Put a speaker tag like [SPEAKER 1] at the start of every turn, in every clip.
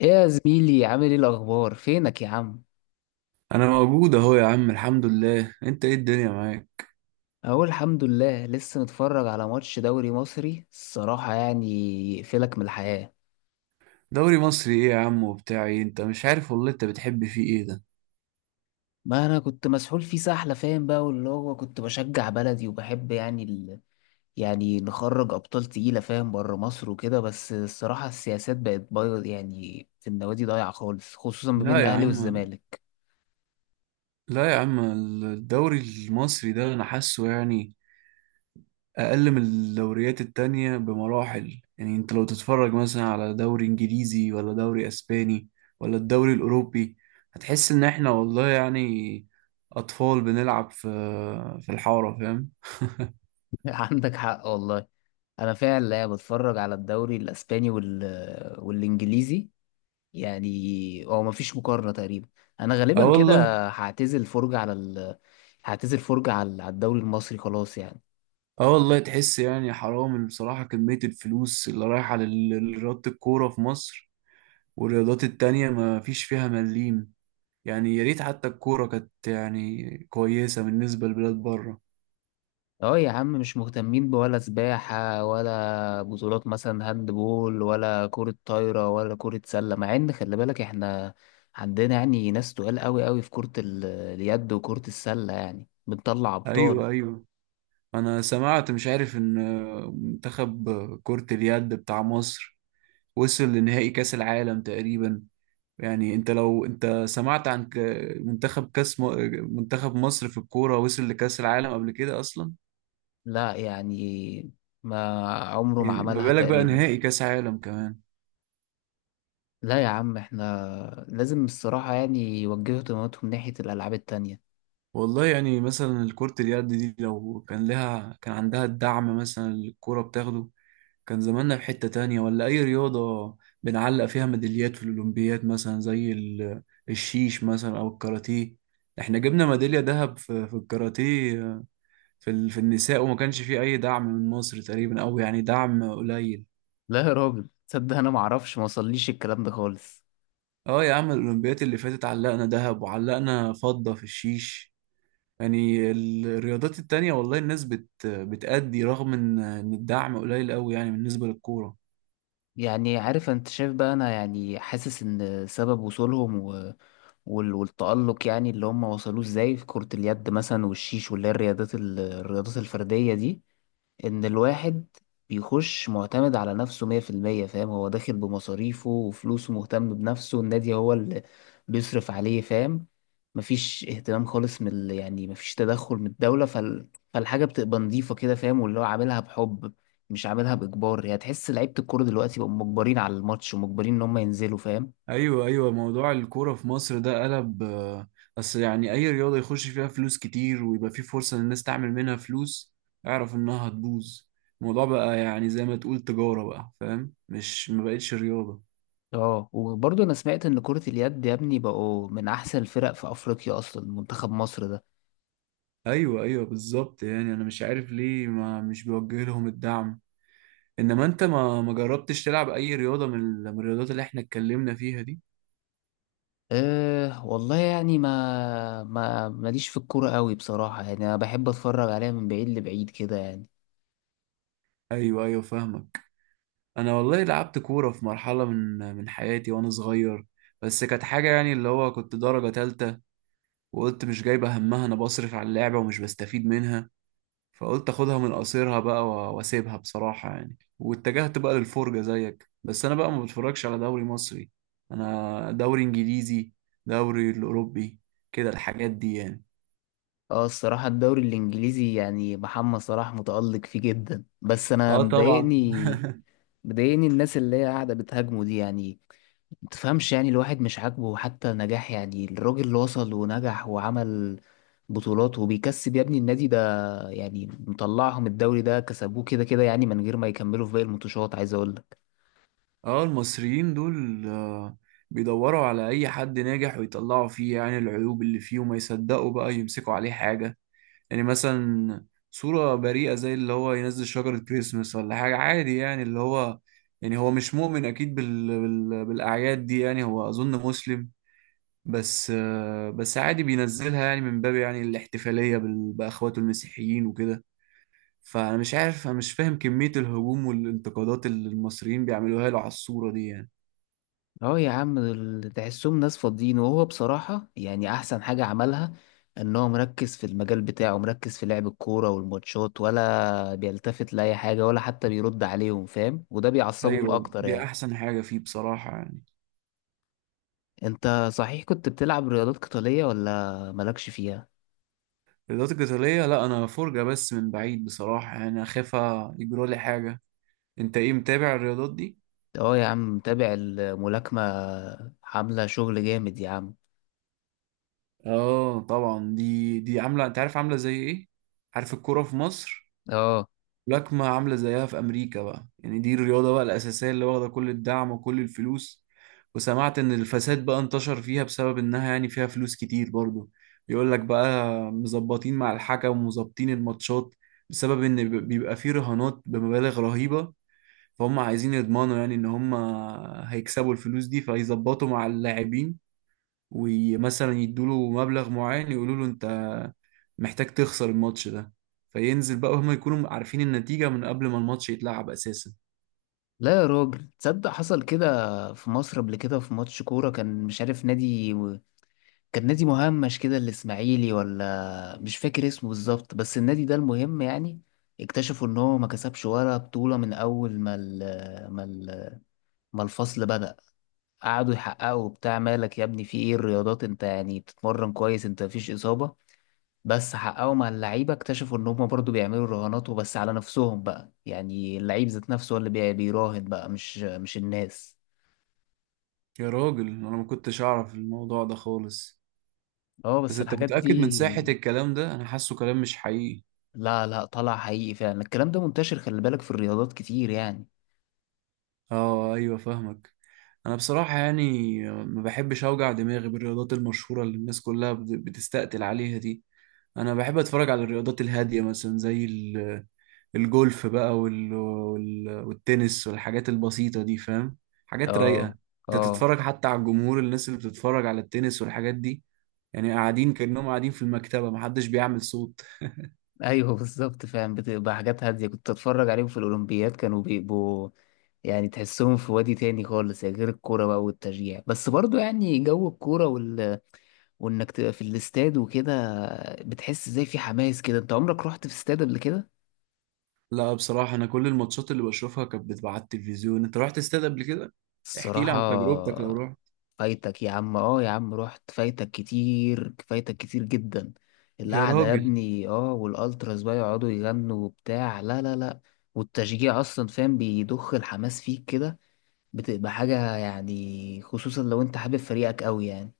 [SPEAKER 1] ايه يا زميلي، عامل ايه؟ الاخبار؟ فينك يا عم؟
[SPEAKER 2] انا موجود اهو يا عم، الحمد لله. انت ايه؟ الدنيا معاك؟
[SPEAKER 1] اقول الحمد لله. لسه متفرج على ماتش دوري مصري الصراحه يقفلك من الحياه.
[SPEAKER 2] دوري مصري ايه يا عم وبتاع ايه؟ انت مش عارف والله، انت بتحب فيه ايه ده؟
[SPEAKER 1] ما انا كنت مسحول فيه سحله، فاهم بقى. واللي هو كنت بشجع بلدي وبحب يعني نخرج ابطال تقيله فاهم، بره مصر وكده. بس الصراحه السياسات بقت بايظ يعني، في النوادي ضايعه خالص، خصوصا ما بين
[SPEAKER 2] لا يا
[SPEAKER 1] الاهلي
[SPEAKER 2] عم.
[SPEAKER 1] والزمالك.
[SPEAKER 2] لا يا عم. الدوري المصري ده انا حاسه يعني اقل من الدوريات التانية بمراحل. يعني انت لو تتفرج مثلا على دوري انجليزي ولا دوري اسباني ولا الدوري الاوروبي، هتحس ان احنا والله يعني اطفال بنلعب في الحارة، فاهم؟
[SPEAKER 1] عندك حق والله. انا فعلا بتفرج على الدوري الاسباني والانجليزي، يعني هو مفيش مقارنة تقريبا. انا
[SPEAKER 2] اه
[SPEAKER 1] غالبا كده
[SPEAKER 2] والله.
[SPEAKER 1] هعتزل فرجة على ال... هعتزل فرجة على الدوري المصري خلاص يعني.
[SPEAKER 2] اه والله. تحس يعني حرام بصراحة كمية الفلوس اللي رايحة لرياضة الكورة في مصر، والرياضات التانية ما فيش فيها مليم. يعني يا ريت حتى الكورة كانت يعني كويسة بالنسبة لبلاد بره.
[SPEAKER 1] اه يا عم، مش مهتمين بولا سباحة، ولا بطولات مثلا هاند بول، ولا كرة طايرة، ولا كرة سلة، مع ان خلي بالك احنا عندنا يعني ناس تقال قوي في اليد وكرة السلة، يعني بنطلع ابطال.
[SPEAKER 2] أيوة، أيوة. أنا سمعت، مش عارف، إن منتخب كرة اليد بتاع مصر وصل لنهائي كأس العالم تقريبا. يعني أنت لو أنت سمعت عن منتخب مصر في الكورة وصل لكأس العالم قبل كده أصلا؟
[SPEAKER 1] لا يعني، ما عمره ما
[SPEAKER 2] يعني ما
[SPEAKER 1] عملها
[SPEAKER 2] بالك بقى
[SPEAKER 1] تقريبا.
[SPEAKER 2] نهائي كاس عالم كمان.
[SPEAKER 1] لا يا عم، احنا لازم الصراحة يعني يوجهوا اهتماماتهم ناحية الألعاب التانية.
[SPEAKER 2] والله يعني مثلا الكرة اليد دي لو كان لها، كان عندها الدعم مثلا اللي الكرة بتاخده، كان زماننا في حتة تانية. ولا أي رياضة بنعلق فيها ميداليات في الأولمبياد، مثلا زي الشيش مثلا أو الكاراتيه. احنا جبنا ميدالية ذهب في الكاراتيه، في النساء، وما كانش فيه أي دعم من مصر تقريبا أو يعني دعم قليل.
[SPEAKER 1] لا يا راجل، تصدق أنا معرفش؟ موصليش الكلام ده خالص.
[SPEAKER 2] اه يا عم، الأولمبياد اللي فاتت علقنا ذهب وعلقنا فضة في الشيش. يعني الرياضات التانية والله الناس بتأدي رغم إن الدعم قليل قوي يعني بالنسبة للكورة.
[SPEAKER 1] يعني عارف أنت، شايف بقى، أنا يعني حاسس إن سبب وصولهم والتألق يعني اللي هم وصلوه إزاي في كرة اليد مثلا والشيش، واللي هي الرياضات الفردية دي، ان الواحد بيخش معتمد على نفسه 100% فاهم. هو داخل بمصاريفه وفلوسه، مهتم بنفسه، النادي هو اللي بيصرف عليه فاهم. مفيش اهتمام خالص من يعني مفيش تدخل من الدولة. فالحاجة بتبقى نظيفة كده فاهم، واللي هو عاملها بحب، مش عاملها بإجبار. يعني تحس لعيبة الكورة دلوقتي بقوا مجبرين على الماتش، ومجبرين إن هم ينزلوا فاهم.
[SPEAKER 2] ايوه، ايوه. موضوع الكورة في مصر ده قلب، بس يعني اي رياضة يخش فيها فلوس كتير ويبقى في فرصة للناس تعمل منها فلوس اعرف انها هتبوظ. الموضوع بقى يعني زي ما تقول تجارة بقى، فاهم؟ مش، ما بقتش رياضة.
[SPEAKER 1] اه وبرضه أنا سمعت إن كرة اليد يا ابني بقوا من أحسن الفرق في أفريقيا أصلا، منتخب مصر ده.
[SPEAKER 2] ايوه، ايوه، بالظبط. يعني انا مش عارف ليه ما مش بوجه لهم الدعم. انما انت ما جربتش تلعب اي رياضة من الرياضات اللي احنا اتكلمنا فيها دي؟
[SPEAKER 1] أه والله يعني ما ما ماليش في الكورة قوي بصراحة، يعني أنا بحب أتفرج عليها من بعيد لبعيد كده يعني.
[SPEAKER 2] ايوه، ايوه، فاهمك. انا والله لعبت كوره في مرحله من حياتي وانا صغير، بس كانت حاجه يعني اللي هو كنت درجه تالتة، وقلت مش جايبه همها، انا بصرف على اللعبه ومش بستفيد منها، فقلت اخدها من قصيرها بقى واسيبها بصراحه يعني، واتجهت بقى للفرجه زيك، بس انا بقى ما بتفرجش على دوري مصري. انا دوري انجليزي، دوري الاوروبي، كده الحاجات دي يعني.
[SPEAKER 1] اه الصراحة الدوري الإنجليزي، يعني محمد صلاح متألق فيه جدا، بس أنا
[SPEAKER 2] اه طبعا.
[SPEAKER 1] مضايقني الناس اللي هي قاعدة بتهاجمه دي يعني. متفهمش، يعني الواحد مش عاجبه حتى نجاح، يعني الراجل اللي وصل ونجح وعمل بطولات وبيكسب يا ابني. النادي ده يعني مطلعهم، الدوري ده كسبوه كده يعني من غير ما يكملوا في باقي الماتشات، عايز أقول.
[SPEAKER 2] اه، المصريين دول بيدوروا على اي حد ناجح ويطلعوا فيه يعني العيوب اللي فيه وما يصدقوا بقى يمسكوا عليه حاجة. يعني مثلا صورة بريئة زي اللي هو ينزل شجرة كريسمس ولا حاجة عادي، يعني اللي هو يعني هو مش مؤمن اكيد بالاعياد دي، يعني هو اظن مسلم، بس بس عادي بينزلها يعني من باب يعني الاحتفالية باخواته المسيحيين وكده. فانا مش عارف، انا مش فاهم كمية الهجوم والانتقادات اللي المصريين بيعملوها له على الصورة دي يعني.
[SPEAKER 1] اه يا عم، دول تحسهم ناس فاضيين. وهو بصراحة يعني أحسن حاجة عملها إن هو مركز في المجال بتاعه، مركز في لعب الكورة والماتشات، ولا بيلتفت لأي حاجة، ولا حتى بيرد عليهم فاهم، وده بيعصبهم
[SPEAKER 2] ايوه،
[SPEAKER 1] أكتر
[SPEAKER 2] دي
[SPEAKER 1] يعني.
[SPEAKER 2] احسن حاجه فيه بصراحه يعني.
[SPEAKER 1] أنت صحيح كنت بتلعب رياضات قتالية ولا مالكش فيها؟
[SPEAKER 2] الرياضات القتاليه لا، انا فرجه بس من بعيد بصراحه، يعني اخاف يجرى لي حاجه. انت ايه؟ متابع الرياضات دي؟
[SPEAKER 1] اه يا عم، متابع الملاكمة، عاملة شغل جامد يا عم.
[SPEAKER 2] اه طبعا، دي عامله، انت عارف عامله زي ايه؟ عارف الكوره في مصر؟
[SPEAKER 1] اه.
[SPEAKER 2] ملاكمة عاملة زيها في أمريكا بقى، يعني دي الرياضة بقى الأساسية اللي واخدة كل الدعم وكل الفلوس. وسمعت إن الفساد بقى انتشر فيها بسبب إنها يعني فيها فلوس كتير برضو. يقول لك بقى مظبطين مع الحكم ومظبطين الماتشات بسبب إن بيبقى فيه رهانات بمبالغ رهيبة، فهم عايزين يضمنوا يعني إن هم هيكسبوا الفلوس دي، فيظبطوا مع اللاعبين ومثلا يدوا له مبلغ معين، يقولوا له أنت محتاج تخسر الماتش ده، فينزل بقى وهم يكونوا عارفين النتيجة من قبل ما الماتش يتلعب أساسا.
[SPEAKER 1] لا يا راجل تصدق، حصل كده في مصر قبل كده في ماتش كورة، كان مش عارف نادي، كان نادي مهمش كده، الاسماعيلي ولا مش فاكر اسمه بالظبط، بس النادي ده المهم يعني اكتشفوا ان هو ما كسبش ولا بطولة من اول ما ال ما ال ما الفصل بدأ. قعدوا يحققوا بتاع، مالك يا ابني؟ في ايه الرياضات؟ انت يعني بتتمرن كويس؟ انت مفيش اصابة؟ بس حققوا مع اللعيبة، اكتشفوا ان هما برضو بيعملوا رهانات، وبس على نفسهم بقى، يعني اللعيب ذات نفسه هو اللي بيراهن بقى، مش الناس.
[SPEAKER 2] يا راجل، أنا ما كنتش أعرف الموضوع ده خالص.
[SPEAKER 1] اه
[SPEAKER 2] بس
[SPEAKER 1] بس
[SPEAKER 2] أنت
[SPEAKER 1] الحاجات دي.
[SPEAKER 2] متأكد من صحة الكلام ده؟ أنا حاسه كلام مش حقيقي.
[SPEAKER 1] لا لا، طلع حقيقي فعلا، الكلام ده منتشر، خلي بالك في الرياضات كتير يعني.
[SPEAKER 2] آه أيوة، فاهمك. أنا بصراحة يعني ما بحبش أوجع دماغي بالرياضات المشهورة اللي الناس كلها بتستقتل عليها دي. أنا بحب أتفرج على الرياضات الهادية مثلا زي الجولف بقى والتنس والحاجات البسيطة دي، فاهم؟ حاجات
[SPEAKER 1] اه.
[SPEAKER 2] رايقة. انت
[SPEAKER 1] اه.
[SPEAKER 2] تتفرج حتى على الجمهور، الناس اللي بتتفرج على التنس والحاجات دي، يعني قاعدين كأنهم قاعدين في المكتبة، محدش بيعمل صوت.
[SPEAKER 1] ايوه. بالظبط، فعلا بتبقى حاجات هادية، كنت اتفرج عليهم في الاولمبياد، كانوا بيبقوا يعني تحسهم في وادي تاني خالص يعني، غير الكورة بقى والتشجيع. بس برضو يعني جو الكورة، وانك تبقى في الاستاد وكده، بتحس زي في حماس كده. انت عمرك رحت في استاد قبل كده؟
[SPEAKER 2] لا بصراحة، أنا كل الماتشات اللي بشوفها كانت بتبقى على التلفزيون. أنت رحت استاد قبل كده؟ احكي لي
[SPEAKER 1] الصراحة
[SPEAKER 2] عن تجربتك لو رحت.
[SPEAKER 1] فايتك يا عم، اه يا عم رحت، فايتك كتير، فايتك كتير جدا.
[SPEAKER 2] يا
[SPEAKER 1] القعدة يا
[SPEAKER 2] راجل.
[SPEAKER 1] ابني، اه، والالتراس بقى يقعدوا يغنوا وبتاع، لا لا لا، والتشجيع اصلا فاهم بيضخ الحماس فيك كده، بتبقى حاجة يعني، خصوصا لو انت حابب فريقك قوي يعني.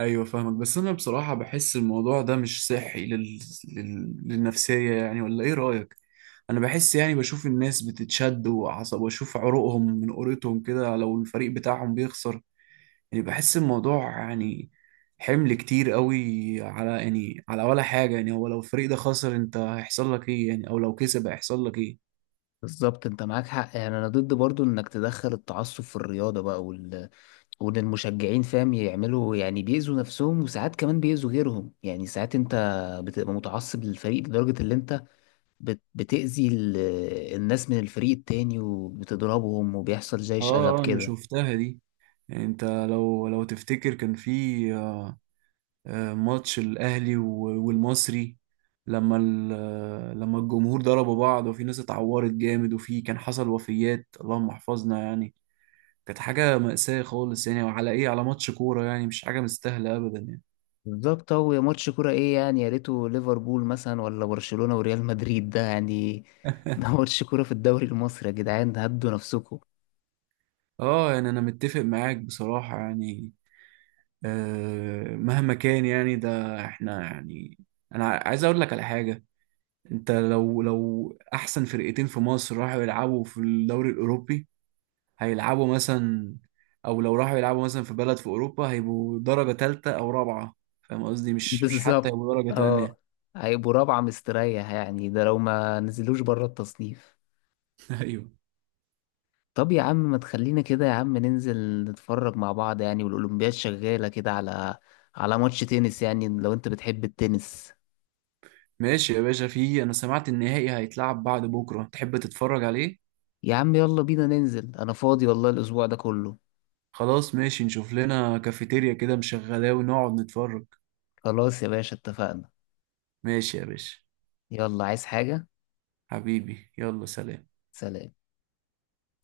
[SPEAKER 2] أيوة فاهمك، بس أنا بصراحة بحس الموضوع ده مش صحي للنفسية، يعني ولا إيه رأيك؟ انا بحس يعني بشوف الناس بتتشد وعصب واشوف عروقهم من قريتهم كده لو الفريق بتاعهم بيخسر. يعني بحس الموضوع يعني حمل كتير قوي على، يعني على ولا حاجة. يعني هو لو الفريق ده خسر انت هيحصل لك ايه؟ يعني او لو كسب هيحصل لك ايه؟
[SPEAKER 1] بالظبط، انت معاك حق. يعني انا ضد برضو انك تدخل التعصب في الرياضة، وان المشجعين فاهم يعملوا، يعني بيأذوا نفسهم، وساعات كمان بيأذوا غيرهم. يعني ساعات انت بتبقى متعصب للفريق لدرجة اللي انت بتأذي الناس من الفريق التاني، وبتضربهم، وبيحصل زي
[SPEAKER 2] اه.
[SPEAKER 1] شغب
[SPEAKER 2] انا
[SPEAKER 1] كده.
[SPEAKER 2] شفتها دي. يعني انت لو تفتكر كان في ماتش الاهلي والمصري، لما ال- آه، لما الجمهور ضربوا بعض وفي ناس اتعورت جامد وفي كان حصل وفيات، اللهم احفظنا يعني. كانت حاجة مأساة خالص يعني، وعلى ايه؟ على ماتش كورة؟ يعني مش حاجة مستاهلة ابدا يعني.
[SPEAKER 1] بالظبط، هو يا ماتش كورة ايه يعني؟ يا ريته ليفربول مثلا، ولا برشلونة وريال مدريد ده يعني. ده ماتش كورة في الدوري المصري يا جدعان، هدوا نفسكم.
[SPEAKER 2] اه يعني انا متفق معاك بصراحة يعني. مهما كان يعني ده احنا يعني، انا عايز اقول لك على حاجة. انت لو احسن فرقتين في مصر راحوا يلعبوا في الدوري الاوروبي هيلعبوا مثلا، او لو راحوا يلعبوا مثلا في بلد في اوروبا، هيبقوا درجة تالتة او رابعة. فاهم قصدي؟ مش حتى
[SPEAKER 1] بالظبط.
[SPEAKER 2] هيبقوا درجة
[SPEAKER 1] اه.
[SPEAKER 2] تانية.
[SPEAKER 1] هيبقوا رابعة مستريح يعني، ده لو ما نزلوش بره التصنيف.
[SPEAKER 2] ايوه.
[SPEAKER 1] طب يا عم، ما تخلينا كده يا عم ننزل نتفرج مع بعض، يعني والأولمبياد شغالة كده، على على ماتش تنس يعني لو انت بتحب التنس.
[SPEAKER 2] ماشي يا باشا، فيه انا سمعت النهائي هيتلعب بعد بكره، تحب تتفرج عليه؟
[SPEAKER 1] يا عم يلا بينا ننزل، انا فاضي والله الاسبوع ده كله.
[SPEAKER 2] خلاص ماشي، نشوف لنا كافيتيريا كده مشغلاه ونقعد نتفرج.
[SPEAKER 1] خلاص يا باشا، اتفقنا.
[SPEAKER 2] ماشي يا باشا.
[SPEAKER 1] يلا، عايز حاجة؟
[SPEAKER 2] حبيبي يلا سلام.
[SPEAKER 1] سلام.